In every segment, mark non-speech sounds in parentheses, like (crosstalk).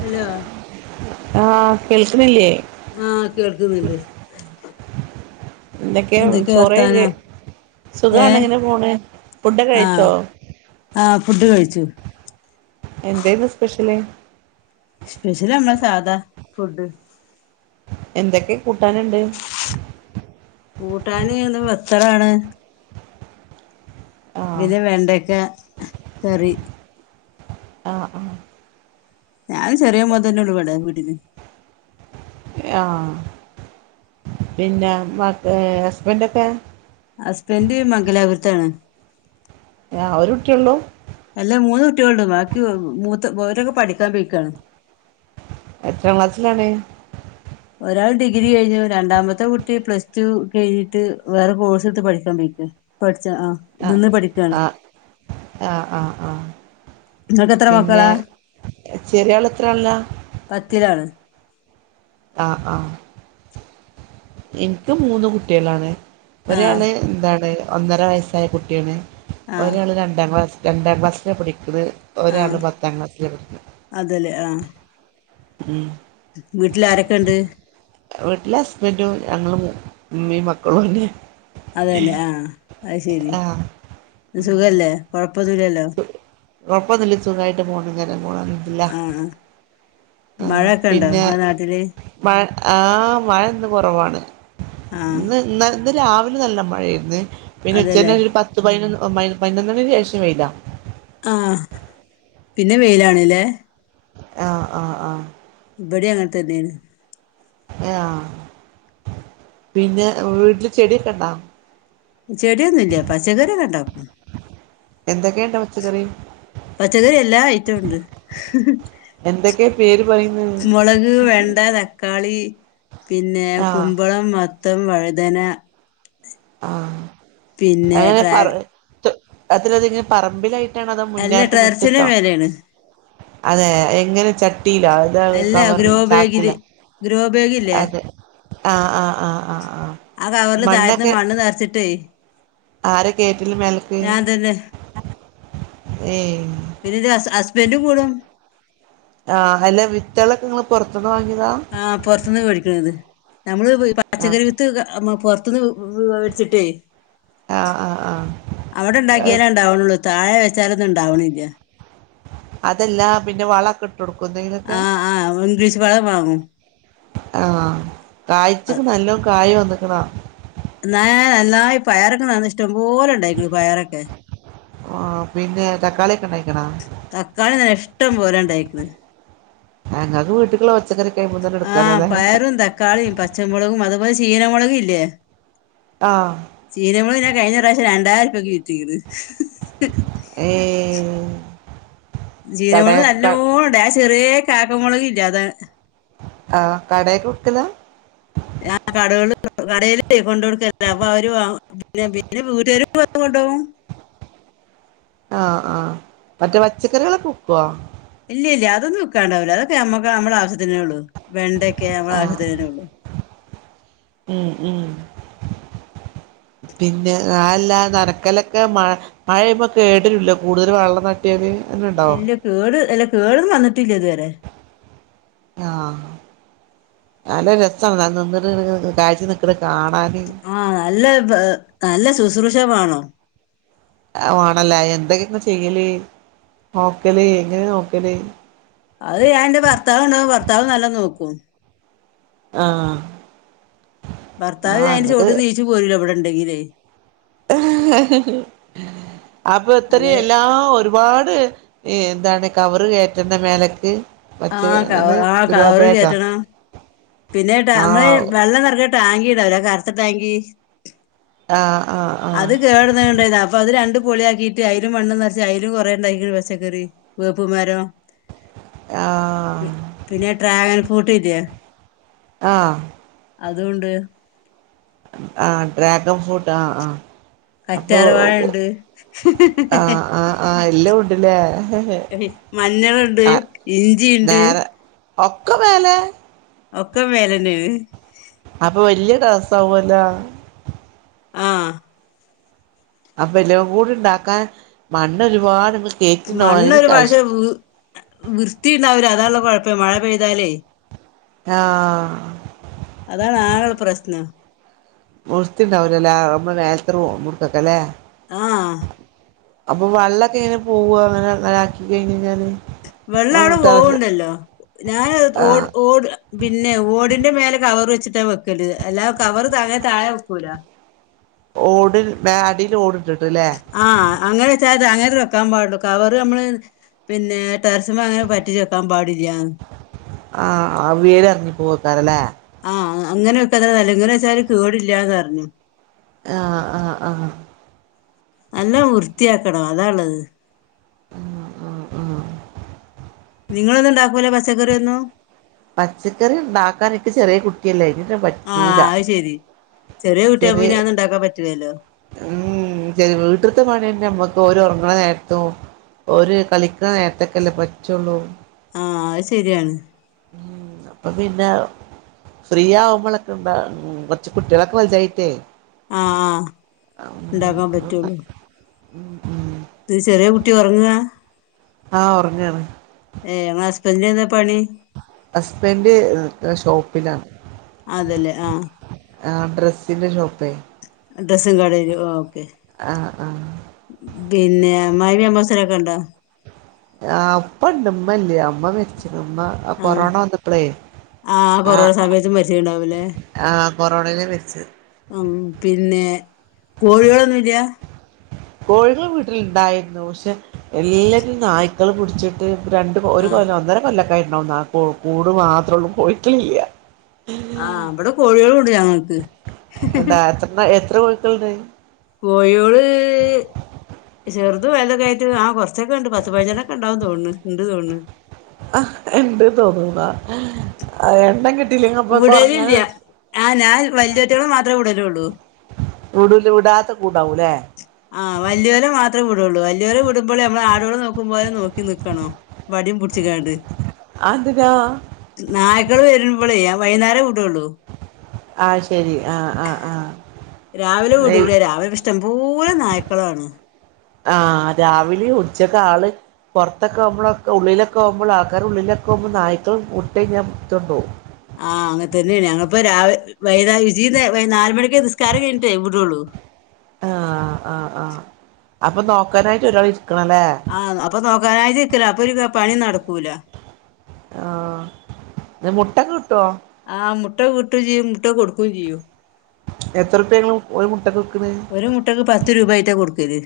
Hello ആഹ് കേൾക്കുന്നില്ലേ ആഹ് കേൾക്ക്ന്ന്ണ്ട് എന്തൊക്കെയാ ചോറു വർത്താനം (unintelligible) സുഖാണ് ഏഹ് ഇങ്ങനെ പോണ് ഫുഡ് ആഹ് കഴിച്ചോ ആഹ് ഫുഡ് കഴിച്ചു എന്തെയിന്ന് സ്പെഷ്യല് സ്പെഷ്യൽ നമ്മളെ സാദാ ഫുഡ് എന്തൊക്കെ കൂട്ടാനുണ്ട് കൂട്ടാന് ഇന്ന് വത്തറാണ് ആഹ് പിന്നെ വെണ്ടക്ക കറി ആഹ് ആഹ് ഞാനും ചെറിയ മോൻതന്നെ ള്ളൂ വിടെ വീട്ടില് ആഹ് പിന്നെ മ ഹസ്ബൻഡൊക്കെ ഹസ്ബൻഡ് മംഗലാപുരത്താണ് ആഹ് ഒരൂട്ടിയൊള്ളൂ അല്ല മൂന്ന് കുട്ടികളുണ്ട് ബാക്കി മൂത്ത ഓരൊക്കെ പഠിക്കാൻ പോയിക്കാണ് എത്രാം ക്ലാസ്സിലാണ് ഒരാൾ ഡിഗ്രി കഴിഞ്ഞു രണ്ടാമത്തെ കുട്ടി പ്ലസ് ടു കഴിഞ്ഞിട്ട് വേറെ കോഴ്സെടുത്ത് പഠിച്ചോണ്ടിരിക്കാ പഠിച്ച് ആഹ് ഇതിന്ന് പഠിക്കാണ് ആഹ് ആഹ് ആഹ് ആഹ് നിങ്ങൾക്കെത്ര മക്കളാ ചെറിയാള് എത്രാള്ലാ പത്തിലാണ് ആഹ് ആഹ് എനിക്ക് മൂന്ന് കുട്ടികളാണ് ആഹ് ഒരാള് എന്താണ് ഒന്നര വയസ്സായ കുട്ടിയാണ് ആഹ് ഒരാള് രണ്ടാം ക്ലാസ് രണ്ടാം ക്ലാസ്സിലാണ് പഠിക്കത് ആഹ് ഒരാള് പത്താം ക്ലാസ്സിലാ പഠിക്കുന്നെ അതല്ലേ ഉം വീട്ടിലാരൊക്കേണ്ട് വീട്ടില് ഹസ്ബൻ്റും ഞങ്ങള് മൂ ഉമ്മീം മക്കളുവാണ് അതെല്ലേ ആഹ് അത് ശരി പിന്നെ സുഖല്ലേ കൊഴപ്പൊന്നുല്ലല്ലോ കൊഴപ്പൊന്നൂല്ല സുഖായിട്ട് പോണ്ങ്ങനെ പോണ് അൽഹംദുലില്ലാഹ് ആഹ് ആഹ് മഴയൊക്കെ ഉണ്ടോ പിന്നെ നിങ്ങളെ നാട്ടില് മഴ ആഹ് മഴ ന്ന് കുറവാണ് ആഹ് ഇന്ന് ഇന്ന് ഇന്ന് രാവിലെ നല്ല മഴയാരുന്നേ പിന്നെ അതെല്ലേ ഉച്ചകഴിഞ്ഞ് ഒരു പത് പത്തുപൈനൊന്ന് പതിനൊന്നിന് ശേഷം വെയിലാ ആഹ് പിന്നെ വെയിലാണ് ല്ലേ ആഹ് ആഹ് ആഹ് ഇബിടേം അങ്ങനത്തന്നേണ് ആഹ് പിന്നെ വീട്ടില് ചെടിയൊക്കെ ണ്ടോ ചെടിയൊന്നൂല്യ പച്ചക്കറിയൊക്കെണ്ടാക്കും എന്തൊക്കെയുണ്ട് പച്ചക്കറി പച്ചക്കറി എല്ലാ ഐറ്റവുണ്ട് എന്തൊക്കെ പേര് പറയുന്നത് മുളക് വെണ്ട ത ക്കാളി പിന്നെ ആഹ് കുമ്പളം മത്തം വഴുതന ആഹ് പിന്നെ അതെങ്ങനെ ഡ്രാ പറ തൊ അത്രതികം പറമ്പിലായിട് ട്ടാണോ അതൊ അല്ല മുന്നായത്ത് ടെറസിന്റെ മുറ്റത്തോ മേലെയാണ് അതെ എങ്ങനെ ചട്ടീലോ അല്ല കവറി ഗ്രോ ബാഗില് ചാക്കിലൊ ഗ്രോ ബാഗില്ലേ അതെ ആഹ് ആഹ് ആഹ് ആഹ് ആഹ് ആഹ് കവറില് താഴത്തിന്ന് മണ്ണ് നിർച്ചിട്ടേ ആര കേറ്റില് മേലക്ക് ഏയ് പിന്നെ ഇത് ഹസ്ബൻഡ് കൂടും ആഹ് അല്ല വിത്തുകളൊക്കെങ്ങൾ പുറത്തന്ന് വാങ്ങിയതാ? ആഹ് പൊറത്തിന്ന് മേടിക്കണത് നമ്മള് ആഹ് പച്ചക്കറി വി ത്ത് നമ്മ പൊറത്തുന്ന് വെടിച്ചിട്ടേ ആഹ് ആഹ് ആഹ് അവിടെ ഉണ്ടാക്കിയാലേ ഉണ്ടാവണള്ളൂ താഴെ വെച്ചാലൊന്നും ഉണ്ടാവണില്ല അതെല്ല പിന്നെ വള ഒക്ക ഇട്ട കൊടുക്കുന്നേല് ആഹ് ആഹ് ഉംഗ്ലീഷ് വള വാങ്ങും ആഹ് കാഴ്ചക്ക് നല്ലോ കായ വന്നക്കണ ന്നായി നന്നായി പയറൊകെ ഇഷ്ടം പോലെണ്ടായിങ്ങ പയറൊക്കെ ആഹ് പിന്നെ തക്കാളിയൊക്കെ ഉണ്ടായിക്കണ തക്കാളി ഇഷ്ടം പോലെ ഇണ്ടായിക്കണ് നിങ്ങക്ക് വീട്ടിക്കുള്ള പച്ചക്കറി ഒക്കെ അവിടുന്ന് തന്നെ ആ എടുക്കാവല്ലേ അല്ലെ പയറും തക്കാളിയും പച്ചമുളകും അതുപോലെ ചീനമുളകും ഇല്ലേ? ആഹ് ചീനമുളക് ഞാൻ കഴിഞ്ഞ പ്രാവശ്യം രണ്ടായിരൂപക്ക് വിറ്റികണ് ഏഹ് കടേ ചീരമുളക് ക നല്ലോണം ഉണ്ടായി ആ ചെറിയ കാരം മുളകില്ലേ അത ആഹ് കടയിക്ക് കൊടുകൂല്ല കടകള് കടേൽ കൊണ്ട കൊടുക്ക അപ്പൊ അവര് വാങ്ങും പിന്നെ വീട്ടുകാര് കൊണ്ടോവും ആഹ് ആഹ് മറ്റേ പച്ചക്കറികളൊക്കെ വിക്കുവാ ഇല്ല ഇല്ല അതൊന്നും ഉക്കാണ്ടാവില്ല അതൊക്കെ നമ്മക്ക് നമ്മട ആശ്യത്തിന ഉള്ളു വെണ്ടക്ക നമ്മട ആഹ് ആവശ്യത്തിനെ ഉള്ളു ഉം ഉം (inaudible) പിന്നെ നല്ല നനക്കലൊക്കെ മഴ മഴയ കേട്ട ലില്ല കൂടുതൽ വെള്ളം നട്ട കുട്ടിയത് എന്നെ ഉണ്ടാവോ ഇല്ല കേട് അല്ല കേടൊന്നും വന്നിട്ടില്ല ഇതുവരെ ആഹ് നല്ല രസമാണ് ഞാൻ നിന്നിട്ട് കാഴ്ച നിക്കട കാണാൻ ആഹ് നല്ല നല്ല ശുഷ്‌ർഷേ വേണോം വാണല്ല എന്തെങ്കെ ചെയ്യല് നോക്കല് എങ്ങനെ നോക്കല് അത് ഞാൻ എന്റെ ഭർത്താവ് ഉണ്ടാവും ഭർത്താവ് നല്ല നോക്കും ആഹ് ഭർത്താവ് ആഹ് അതിന്റെ എന്നിട്ട് ചോട്ട് ന് എരിച്ചു പോരു വല്ലോ ഇവിടെ ഉണ്ടെങ്കില് അപ്പൊ ഇത്രയും അങ്ങനെ എല്ലാം ഒരു ഒരുപാട് എന്താണ് കവറ് കയറ്റണ്ട മേലക്ക് ആഹ് ക മറ്റേത് ഏത് ആഹ് ഗ്രൗ കവറ് ഭാഗാ കേറ്റണം പിന്നെ നമ്മള് വെള്ളം നിറഞ്ഞ ടാങ്കക് ഇടാവല്ലോ കറുത്ത ടാങ്ക് ആഹ് ആഹ് അത് ആഹ് കേടന്നണ്ടതാ അപ്പൊ അത് രണ്ട് പൊളിയാക്കിട്ട് അയിലും മണ്ണ നിറച് അയിലും കുറെേ ഉണ്ടാക്കി പച്ചക്കറി വേപ്പ്മരോ ! ആഹ് പി പിന്നെ ഡ്രാഗൺഫ്രൂട്ട് ഇല്ല്യേ ആഹ് അതൂണ്ട്. ആഹ് ഡ്രാഗൺഫ്രൂട്ട് ആഹ് ആഹ് അപ്പൊ കറ്റാർ വാഴ ണ്ട്. ആഹ് ആഹ് ആഹ് എല്ലാം ഉണ്ടല്ലേ മഞ്ഞള്ണ്ട് ഇഞ്ചിണ്ട്. ഒക്ക മേലെ ഒക്ക മേലെന്നേണ്. അപ്പ വല്യ ടെറസാവല്ലോ ആഹ് അപ്പ എല്ലതും കൂടി ഉണ്ടാക്കാൻ മണ്ണ് ഒരുപാട് കേറ്റിണ്ടാവാനും മണ്ണൊരു കാശ് പക്ഷേ വ് വൃത്തിണ്ടാവൂല അതാള്ളെ കൊഴപ്പയ് മഴ പെയ്താലേയ്. ആഹ്. അതാണ് ആകെള്ളെ പ്രശ്നം. വൃത്തി ഇണ്ടാവൂലലേ നമ്മൾ മേൽത്തെ റൂ മ്കൊക്കെ ല്ലേ. ആഹ്. അപ്പൊ വള്ളൊക്കെ എങ്ങനെ പോവാ ഇങ്ങനെ അങ്ങന ആക്കി കഴിഞ്ഞഴിഞ്ഞാല്. വെള്ളവടെ പോവ്ണ്ടല്ലോ ഞാനത് ഓട് ആഹ് ഓട് പിന്നെ ഓടിന്റെ മേലെ കവറ് വെച്ചിട്ടാ വെക്കല് അല്ലാതെ കവറ് താനെ താഴെ വെക്കൂല. ഓട് മേ അടീല് ഓട് ട്ട്ട്ട്ല്ലേ? ആഹ് അങ്ങനെ വെച്ചാത് അങ്ങനേ ഇത് വെക്കാൻ പാടുള്ളൂ. കവർ അമ്മള് പിന്നേ ടെറസ്മ്മേ അങ്ങനെ പറ്റിച്ച് വെക്കാൻ പാടില്ല്യാന്ന്. ആഹ് അ വേര് എർങ്ങിപ്പോവെക്കാരല്ലേ? ആഹ് അങ്ങന വെക്കാ തന്നെ നല്ലത്. ഇങ്ങനെ വെച്ചാല് കേടില്ലാന്നർഞ്. ആഹ് ആഹ് ആഹ്. നല്ലം വൃത്തിയാക്കണം അതാള്ളത്. ഉം ഉം ഉം നിങ്ങളൊന്നും ഇണ്ടാക്കൂലേ പച്ചക്കറ്യൊന്നും? പച്ചക്കറി ഇണ്ടാക്കാൻ ഇക്ക് ചെറ്യേ കുട്ടില്ലേ അയിനേറ്റും പറ്റൂല. ചെറ്യേ കുട്ട്യാവുമ്പ പിന്നെ അഒന്നും ഇണ്ടാക്കാൻ പറ്റൂലല്ലോ. ഊംഉ ചെർ വീട്ട്ത്തെ പണ്യെന്നെ അമ്മക്കോര് ഒറങ്ണെ നേരത്തും. ഓര് കളിക്ക്ണ നേരത്തൊക്കല്ലേ പറ്റൊള്ളൂ. ആഹ് അഹ്ശരിയാണ്. ഉം അപ്പ പിന്നെ. ഫ്രീ ആവുമ്പളക്കണ്ടാ ഉം കൊർച്ച് കുട്ട്യേളൊക്കെ വെൽതായിട്ടേ. ആഹ് ഇണ്ടാക്കാൻ പറ്റുള്ളൂ. ഉം ഉം. ഇത് ചെറ്യേ കുട്ടി ഒറങ്ങാ? ആഹ് ഒർങ്ങാണ്. ഏഹ് ഇങ്ങളെ ഹസ്ബെന്റിനെന്താ പണി? ഹസ്ബൻഡ് നിക്ക്ണ ഷോപ്പിലാണ്. അതെ ല്ലെ ആഹ്. ആഹ് ഡ്രെസ്സിന്റെ ഷോപ്പേ. ഡ്രെസ്സും കടേല് ഓക്കെ ആഹ് ആഹ് ബിന്നെ അമ്മായിമ്മീം അമ്മോസനൊക്കെ ഇണ്ടോ? ആഹ് ഇപ്പണ്ട് ഇമ്മല്യാ ഇമ്മ മരിച്ചിക്കിണ് ഇമ്മ ആഹ് കൊറോണ വന്നപ്പളേ. ആഹ് കൊറോണ സമയത്ത് മരിച്ചിട്ടുണ്ടാവുലെ. ആഹ് കൊറോണയിലാ മരിച്ചത് ഉം പിന്നെ കോഴികളൊന്നുല്ല. കോഴികള് വീട്ടില്ണ്ടായിരുന്നു പക്ഷെ എല്ലാറ്റിനെ നായ്ക്കള് പിടിച്ചി ട്ട് രണ്ട് കൊ ഒരു ആഹ് കൊല്ലം ഒന്നര കൊല്ലക്കൊയിണ്ടാവ കൂട് മാത്രോള്ളു കോയിക്കളില്ല. ആഹ് ഇബടെ കോഴേളുണ്ട് ഞങ്ങക്ക്. എത്രണ്ണ എത്രകോഴി ക്കളുണ്ട്. കോയോള്. ചെറുതും വലുതോക്കായിട്ട് ആഹ് കൊറച്ചൊക്കെ ഇണ്ട് പത്ത് പയി ഞ്ചണ്ണോക്കേ ഇണ്ടാവും തോണണ് ഇണ്ട് തോണ്ണ്. ആഹ് ഇണ്ട് തോന്നുണുന്നാ എണ്ണം കി വിടലില്ല ആഹ് ഞാൻ വല്യേറ്റ ങ്ങളെ മാത്രേ വിടലൊള്ളൂ. വിടൂല വിടാത്തെ കൂടാവുല്ലേ. ആഹ് വല്യോലെ മാത്രേ വിടുള്ളൂ ആഹ് വല്യോരെ മാത്രേ വിടൊള്ളൂ വല്യോരെ വിടുമ്പള് അമ്മള് ആടോളെ നോക്കുമ്പോലെ നോക്കി നിക്കണം. വടിം പുടിച്ചിക്കാണ്ട്. അഹ് എന്തിനാ? നായ്ക്കള് വരുമ്പളെ വൈുന്നേരേ വിടള്ളൂ അഹ് ശരി ആഹ് ആഹ് ആഹ് രാവിലെ വിടൂല രാവിലെ ഇഷ്ടംപോലെ നായ്ക്കളാണ് ആഹ് രാവിലെ ഉച്ചക്ക് ആള് പുറത്തൊക്കെ ആകുമ്പളൊക്കെ ഉള്ളിലൊക്കെ ആകുമ്പോൾ ആൾക്കർ ഉള്ളിലൊക്കെകുമ്പോൾ നായ്ക്കൾ (unintelligible) പിടിച്ചോണ്ട് പോകും ആഹ് അങ്ങനെ തന്നെയാണ് ഞങ്ങളിപ്പാ രാ വൈകാ (unintelligible) നാല് മണിക്കെ നിസ്കാരം കഴിഞ്ഞിട്ടേ വിടുള്ളൂ ആഹ് ആഹ് ആഹ് അപ്പൊ നോക്കാനായിട്ട് ഒരാൾ ഇരിക്കണല്ലേ ആഹ് അപ്പോൾ നോക്കാനായിട്ടിക്കല്ലെ അപ്പോൾ ഒരു പണി നടക്കൂല ആഹ് ഇന്ന് മുട്ട ഒക്കെ കിട്ടുവോ ആഹ് മുട്ട കിട്ടുകയും ചെയ്യും മുട്ട കൊടുക്കുകയും ചെയ്യും എത്രുപ്യ ഇങ്ങള് ഒരു മുട്ടക്ക് വിക്ക്ണത് ഒരു മുട്ടക്ക് പത്ത് രൂപ ആയിട്ടാ കൊടുക്കല്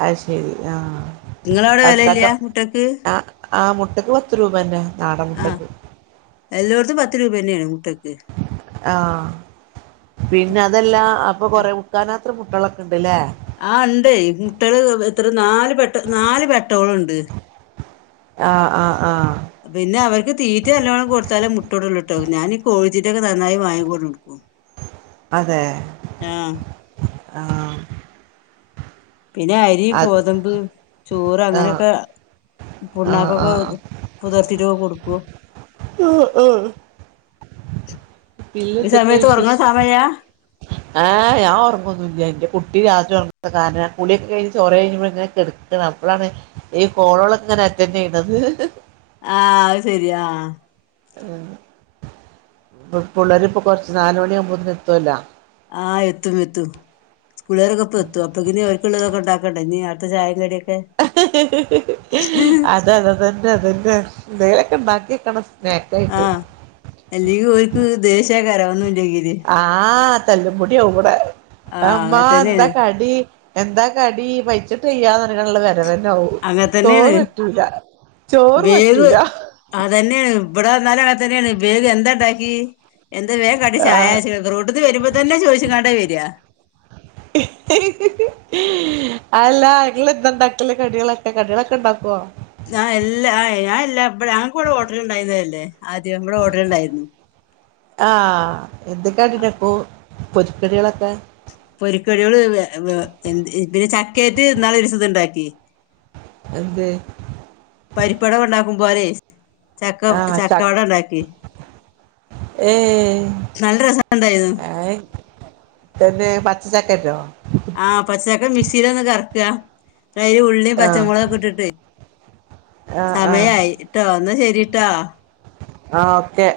അത് ശരി ആഹ് നിങ്ങളവിടെ അത് വെലയില്ല കച്ചോ മുട്ടക്ക് ആഹ് ആഹ് മുട്ടക്ക് പത്ത് രൂപന്ന നാടൻ മുട്ടക്ക് എല്ലോട്ത്തും പത്ത് രൂപ തന്നെയാണ് മുട്ടക്ക് ആഹ് പിന്നെ അതെല്ല അപ്പൊ കൊറെ ക്കാണാത്ര മുട്ടകളൊക്കെ ഉണ്ട്ല്ലേ ആഹ് ഉണ്ട് എയ് മുട്ടള് എത്ര നാല് പെ നാല് പെട്ടോളുണ്ട് ആഹ് ആഹ് ആഹ് പിന്നെ അവർക്ക് തീറ്റ നല്ലോണം കൊടുത്താലെ മുട്ട ഇടൊള്ളൂ ട്ടോ ഞാനി കോഴിത്തീറ്റൊക്കെ നന്നായി വാങ്ങി കൊണ്ടൊന്നു കൊടുക്കും അതെ ആഹ് ആഹ് പിന്നെ അരി അത് ഗോതമ്പ് ചോറ് ആഹ് അങ്ങനെയൊക്കെ ആഹ് ആഹ് പുണ്ണാകൊക്കെ പുതിർത്തീട്ടൊക്കെ കൊടുക്കൂ ആഹ് ആഹ് ഈ പിന്നെന്തൊക്കെയാ സമയത്ത് ഉറങ്ങണ വിശേഷം സമയ ആഹ് ഞാൻ ഒറങ്ങന്നില്ല എനിക്കു കുട്ടി രാത്രി ഉറങ്ങുത്ത കാരണം (unintelligible) അപ്പോളാണ് ഈ കോളൊളോക്കെ ഇങ്ങനെ അറ്റൻഡ് ചെയ്യണത് ആഹ് അത് ശെരിയാ ആഹ് പിള്ളരിപ്പൾ കുറച്ച് നാല് മണിയ ആകുമ്പോത്തന് എത്തുമല്ലോ ആഹ് എത്തും എത്തും സ്കൂളുകരൊക്കെ ഇപ്പോ എത്തും അപ്പ ഇനി അവർക്കള്ളതൊക്കെ ഉണ്ടാക്കണ്ട ഇനി അടുത്തെ ചായ കടിയൊക്കെ അത അത അതന്നെ അതന്നെ ന്തെലൊക്കെ ണ്ടാക്കി വെക്കണം ആഹ് എല്ലെങ്കും ഒൽക്ക് ദേഷ്യ കാരം ഒന്നുല്ലെങ്കില് ആഹ് തല്ലു മുടിയാവുംബടെ ആഹ് അമ്മ അങ്ങനെ എന്താ തന്നെയാണ് കടി എന്താ കടി പയ്ച്ചിട്ട് ചെയ്യാന്ന്നുള്ള വരവന്നാവും അങ്ങനെ ചോറ് തന്നെയാണ് പറ്റൂല ചോറ് പറ്റൂല അതന്നെനയാണ് ഇവിട വന്ന അങ്ങനെ തന്നെണ് വേഗം എന്താ ഉണ്ടാക്കി എന്ത് വേഗ കടി ചായ റൂട്ടത്ത് വരുമ്പോ തന്നെ ചോദിച്ച കാണ്ടേ വരിയാ അല്ല ഇങ്ങളെന്താ ഉണ്ടാക്കല് കടികളൊക്കെ കടികളൊക്കെ ഉണ്ടാക്കുവോ ഞ എല്ലാ ഞാൻ എല്ലാംടെ ഞങ്ങക്കൂവിടെ ഓർട്ടർ ഉണ്ടായിുന്നതല്ലേ ആദ്യം നമ്മടെ ഓർട്ടർ ഉണ്ടായിരുന്നു ആഹ് എന്തൊക്കെ കടിണ്ടാക്കു പൊരിക്കടികളൊക്കെ പൊരിക്കടികള് എന്തിനു പിന്നെ ചക്കയറ്റ് നാളെ ഇന്നാലൊരു ദിവസം ഉണ്ടാക്കി എന്ത് പരിപ്പ് വട ഉണ്ടാക്കും പോലെ ചക്ക ആഹ് ച ചക്കവടണ്ടാക്കി ഏഹ് ഉണ്ടായിരുന്നു തന്നെ പച്ച ചക്കന്റോ ആഹ് പച്ചച്ചക്കെ മിക്സിയില ഒന്ന് കറക്ക ന്നട്ട് അയ്ൽ ഉള്ളിയും ആഹ് പച്ചമുളകൊക്കെ ഇട്ടിട്ടെ ആഹ് ആഹ് സമയായി യിട്ടോ എന്നാ ശരിട്ടോ ആഹ് ഓക്കെ